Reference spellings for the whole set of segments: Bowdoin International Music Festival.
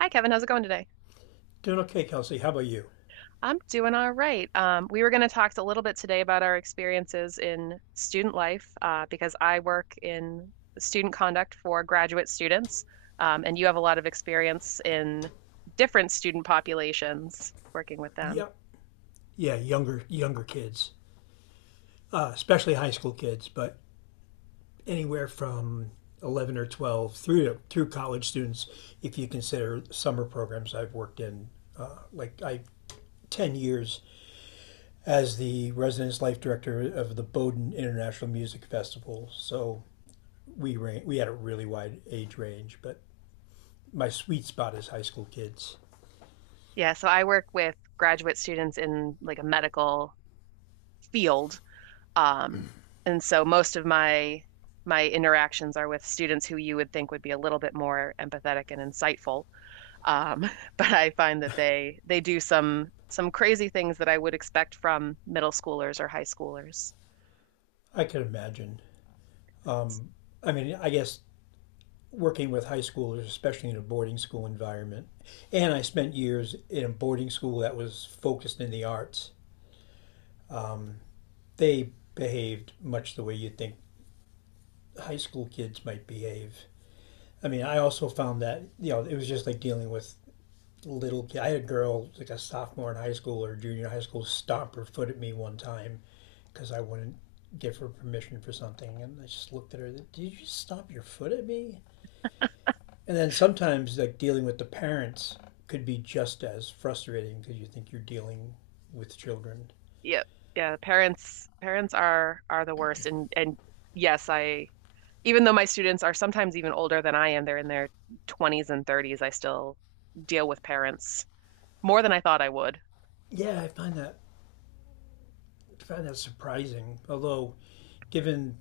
Hi, Kevin. How's it going today? Doing okay, Kelsey. How about you? I'm doing all right. We were going to talk a little bit today about our experiences in student life because I work in student conduct for graduate students, and you have a lot of experience in different student populations working with them. Yeah, yeah, younger kids, especially high school kids, but anywhere from 11 or 12 through college students, if you consider summer programs I've worked in, like I. 10 years as the residence life director of the Bowdoin International Music Festival. So we had a really wide age range, but my sweet spot is high school kids. Yeah, so I work with graduate students in like a medical field, um, and so most of my interactions are with students who you would think would be a little bit more empathetic and insightful. Um, but I find that they do some crazy things that I would expect from middle schoolers or high schoolers. I can imagine. I mean, I guess working with high schoolers, especially in a boarding school environment. And I spent years in a boarding school that was focused in the arts. Um, they behaved much the way you think high school kids might behave. I mean, I also found that, you know, it was just like dealing with little kids. I had a girl, like a sophomore in high school or junior high school, stomp her foot at me one time because I wouldn't give her permission for something. And I just looked at her, did you just stomp your foot at me? And then sometimes like dealing with the parents could be just as frustrating because you think you're dealing with children. Yep. Yeah, parents are the worst, and yes, I, even though my students are sometimes even older than I am, they're in their 20s and 30s, I still deal with parents more than I thought I would. Yeah, I find that surprising. Although, given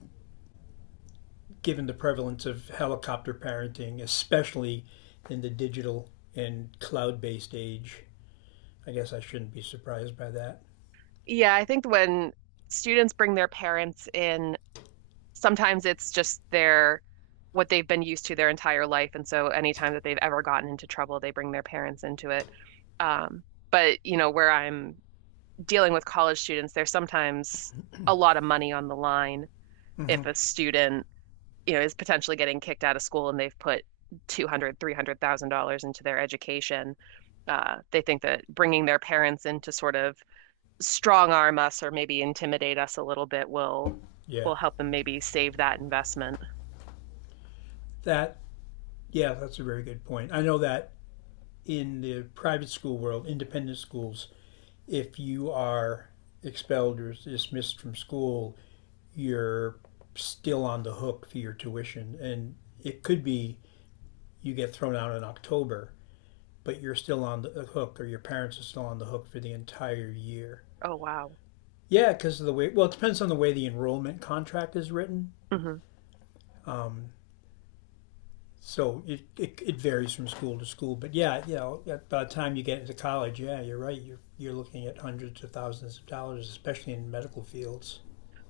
given the prevalence of helicopter parenting, especially in the digital and cloud-based age, I guess I shouldn't be surprised by that. Yeah, I think when students bring their parents in, sometimes it's just their, what they've been used to their entire life, and so anytime that they've ever gotten into trouble, they bring their parents into it. Um, but where I'm dealing with college students, there's sometimes a lot of money on the line Mm-hmm. if a student is potentially getting kicked out of school and they've put 200, $300,000 into their education. They think that bringing their parents in to sort of strong arm us or maybe intimidate us a little bit Yeah, will help them maybe save that investment. that yeah, that's a very good point. I know that in the private school world, independent schools, if you are expelled or dismissed from school, you're still on the hook for your tuition. And it could be you get thrown out in October, but you're still on the hook, or your parents are still on the hook for the entire year. Oh wow. Yeah, because of the way, well, it depends on the way the enrollment contract is written. hmm Um, So it varies from school to school, but yeah, you know, by the time you get into college, yeah, you're right. You're looking at hundreds of thousands of dollars, especially in medical fields.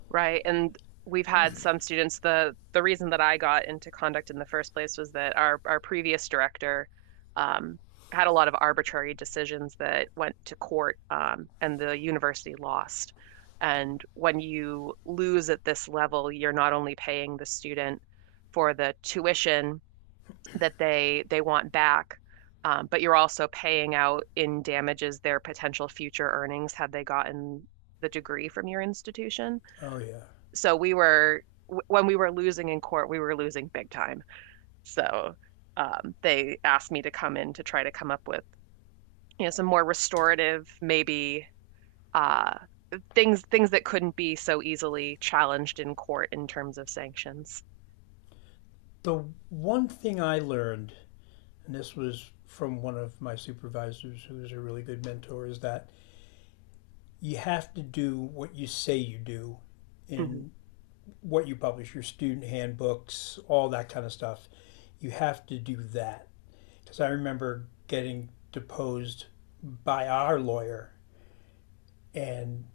Right. And we've had some students. The reason that I got into conduct in the first place was that our previous director um, had a lot of arbitrary decisions that went to court, and the university lost. And when you lose at this level, you're not only paying the student for the tuition that they want back, but you're also paying out in damages their potential future earnings had they gotten the degree from your institution. Oh yeah. So we were when we were losing in court, we were losing big time. So they asked me to come in to try to come up with some more restorative, maybe uh, things that couldn't be so easily challenged in court in terms of sanctions. The one thing I learned, and this was from one of my supervisors, who was a really good mentor, is that you have to do what you say you do, Mhm. in what you publish, your student handbooks, all that kind of stuff. You have to do that because I remember getting deposed by our lawyer, and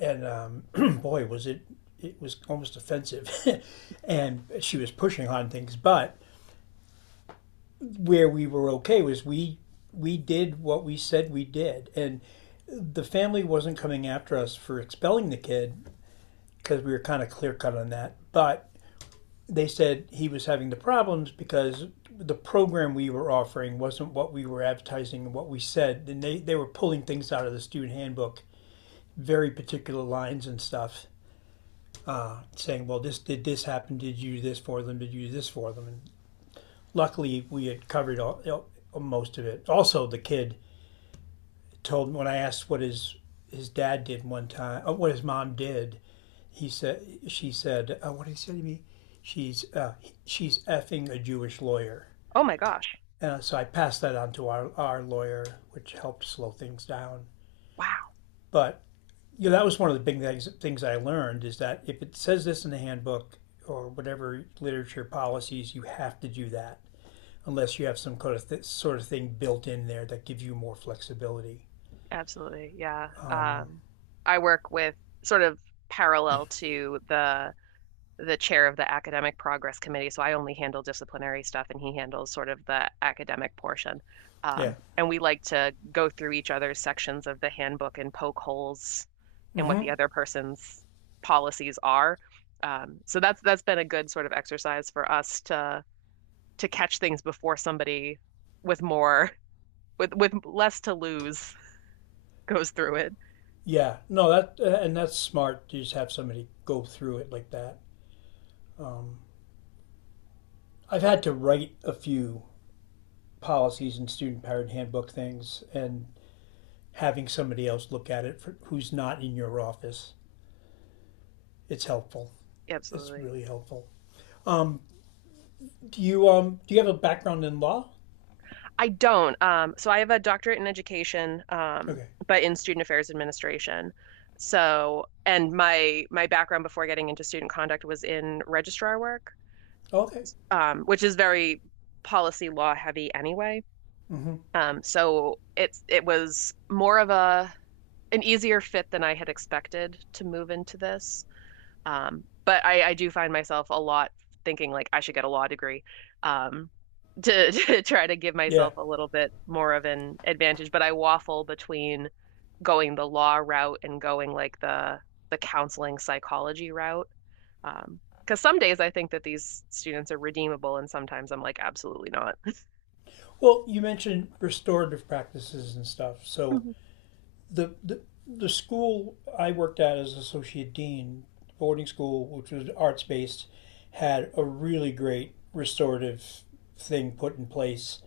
and um, boy, was it it was almost offensive, and she was pushing on things. But where we were okay was we did what we said we did, and the family wasn't coming after us for expelling the kid because we were kind of clear cut on that, but they said he was having the problems because the program we were offering wasn't what we were advertising and what we said. And they were pulling things out of the student handbook, very particular lines and stuff, saying, well, this did this happen? Did you do this for them? Did you do this for them? And luckily, we had covered all, you know, most of it. Also, the kid told me when I asked what his dad did one time, what his mom did, he said, she said, what did he say to me? She's uh, she's effing a Jewish lawyer. Oh my gosh. So I passed that on to our lawyer, which helped slow things down. Wow. But you know, that was one of the big things, things I learned is that if it says this in the handbook or whatever literature policies, you have to do that unless you have some kind of sort of thing built in there that gives you more flexibility. Absolutely. Yeah. I work with sort of parallel to the chair of the academic progress committee, so I only handle disciplinary stuff and he handles sort of the academic portion. Yeah. And we like to go through each other's sections of the handbook and poke holes in what the Mm-hmm. other person's policies are. So that's been a good sort of exercise for us to catch things before somebody with more, with less to lose, goes through it. Yeah. No, that and that's smart to just have somebody go through it like that. Um, I've had to write a few policies and student powered handbook things, and having somebody else look at it for, who's not in your office. It's helpful. It's Absolutely. really helpful. Um, do you do you have a background in law? I don't. So I have a doctorate in education, Okay. but in student affairs administration. So, and my background before getting into student conduct was in registrar work, Okay. Which is very policy law heavy anyway. Mm-hmm. It was more of a, an easier fit than I had expected to move into this. But I do find myself a lot thinking like I should get a law degree, um, to to try to give Yeah. myself a little bit more of an advantage. But I waffle between going the law route and going like the counseling psychology route. Um, because some days I think that these students are redeemable, and sometimes I'm like, absolutely not. Well, you mentioned restorative practices and stuff. So hmm the school I worked at as associate dean, boarding school, which was arts based, had a really great restorative thing put in place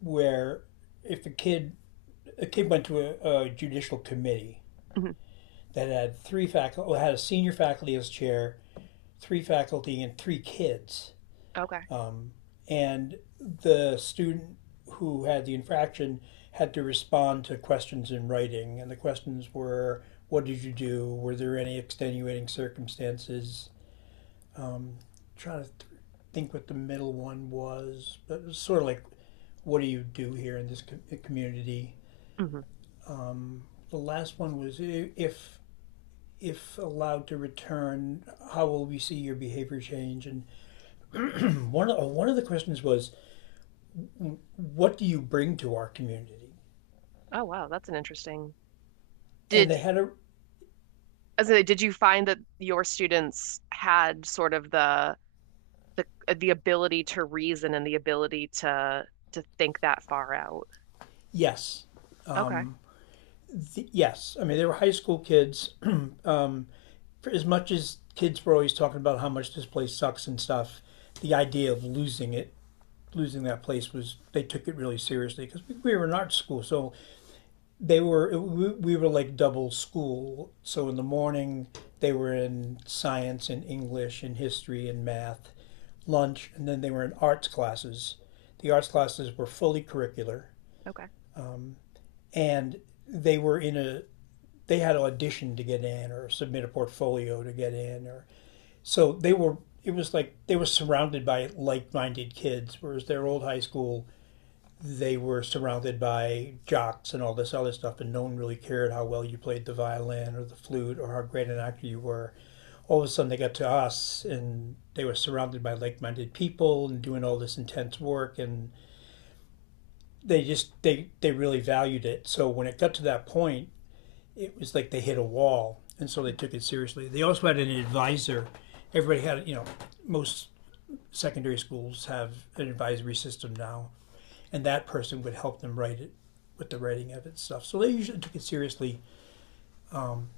where if a kid went to a judicial committee hmm that had three faculty, had a senior faculty as chair, three faculty, and three kids. Okay. Um, and the student who had the infraction had to respond to questions in writing, and the questions were, "What did you do? Were there any extenuating circumstances?" Um, trying to th- think what the middle one was, but it was sort of like, "What do you do here in this community?" hmm The last one was if if allowed to return, how will we see your behavior change? And one of the questions was, what do you bring to our community? Oh, wow, that's an interesting. And Did, they had a as in, did you find that your students had sort of the the ability to reason and the ability to think that far out. yes, Okay. Yes. I mean, they were high school kids. um, for as much as kids were always talking about how much this place sucks and stuff, the idea of losing that place was they took it really seriously because we were an art school, so they were we were like double school, so in the morning they were in science and english and history and math, lunch, and then they were in arts classes. The arts classes were fully curricular, Okay. and they were in a they had to audition to get in or submit a portfolio to get in. Or so they were It was like they were surrounded by like-minded kids, whereas their old high school they were surrounded by jocks and all this other stuff, and no one really cared how well you played the violin or the flute or how great an actor you were. All of a sudden, they got to us, and they were surrounded by like-minded people and doing all this intense work, and they just they really valued it. So when it got to that point, it was like they hit a wall, and so they took it seriously. They also had an advisor. Everybody had, you know, most secondary schools have an advisory system now, and that person would help them write it with the writing of it and stuff. So they usually took it seriously,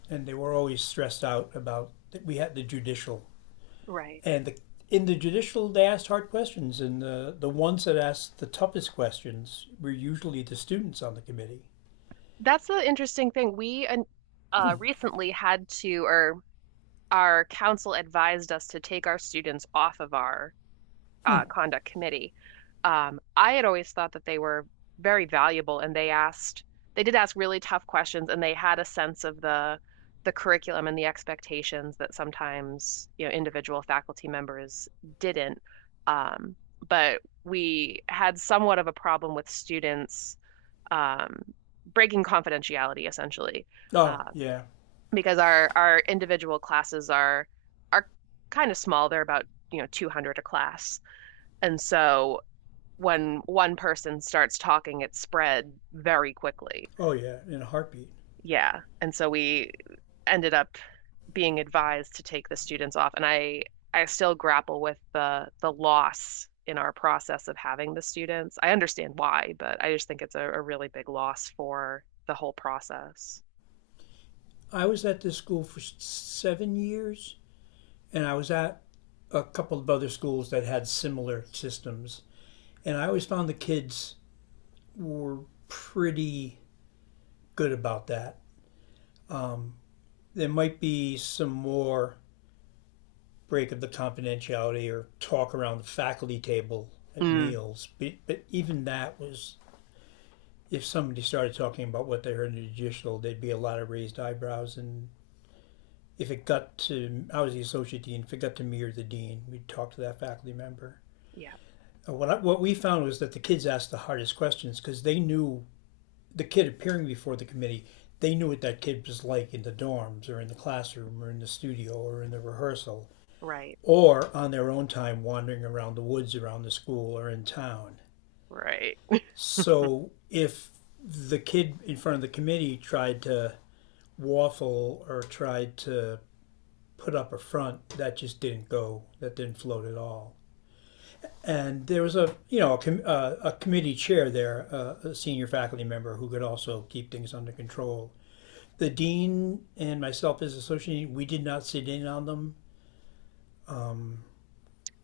and they were always stressed out about that. We had the judicial, Right. and the in the judicial they asked hard questions, and the ones that asked the toughest questions were usually the students on the committee. That's the interesting thing. We recently had to, or our council advised us to take our students off of our conduct committee. I had always thought that they were very valuable, and they asked, they did ask really tough questions, and they had a sense of the curriculum and the expectations that sometimes, you know, individual faculty members didn't. Um, but we had somewhat of a problem with students um, breaking confidentiality essentially, Oh uh, yeah, because our individual classes are kind of small. They're about, you know, 200 a class, and so when one person starts talking, it spread very quickly. oh yeah, in a heartbeat. Yeah. And so we ended up being advised to take the students off. And I still grapple with the loss in our process of having the students. I understand why, but I just think it's a really big loss for the whole process. I was at this school for seven years, and I was at a couple of other schools that had similar systems, and I always found the kids were pretty good about that. Um, there might be some more break of the confidentiality or talk around the faculty table at Mm. meals, but even that was if somebody started talking about what they heard in the judicial, there'd be a lot of raised eyebrows. And if it got to, I was the associate dean, if it got to me or the dean, we'd talk to that faculty member. Yeah, What we found was that the kids asked the hardest questions because they knew the kid appearing before the committee, they knew what that kid was like in the dorms or in the classroom or in the studio or in the rehearsal right, or on their own time wandering around the woods around the school or in town. right. So if the kid in front of the committee tried to waffle or tried to put up a front, that just didn't go, that didn't float at all. And there was a, you know, a committee chair there, a senior faculty member who could also keep things under control. The dean and myself as associate dean, we did not sit in on them.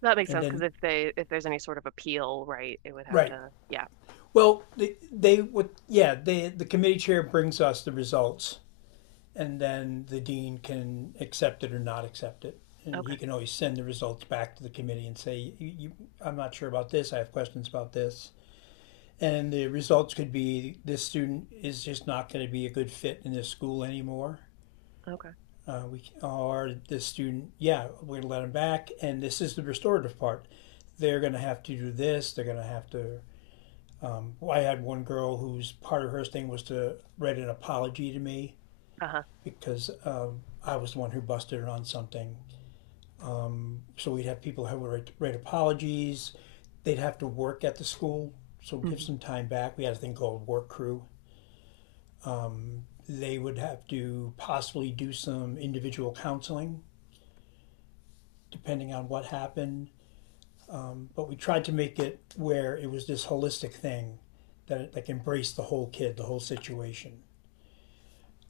That makes And sense, because then, if they, if there's any sort of appeal, right, it would have right. to, yeah. Well, the committee chair brings us the results, and then the dean can accept it or not accept it. And he Okay, can always send the results back to the committee and say, I'm not sure about this. I have questions about this. And the results could be this student is just not going to be a good fit in this school anymore, okay. We are the student, yeah, we're gonna let them back, and this is the restorative part. They're gonna have to do this. They're gonna have to. I had one girl whose part of her thing was to write an apology to me Uh-huh. because I was the one who busted her on something. So we'd have people who would write apologies. They'd have to work at the school, so give Mhm. some time back. We had a thing called work crew. They would have to possibly do some individual counseling depending on what happened, but we tried to make it where it was this holistic thing that like embraced the whole kid, the whole situation.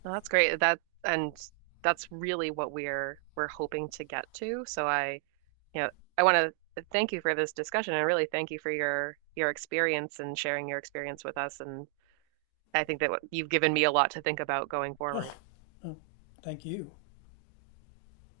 Well, that's great. That, and that's really what we're hoping to get to. So I, you know, I want to thank you for this discussion and really thank you for your experience and sharing your experience with us. And I think that what- you've given me a lot to think about going Oh, forward. thank you.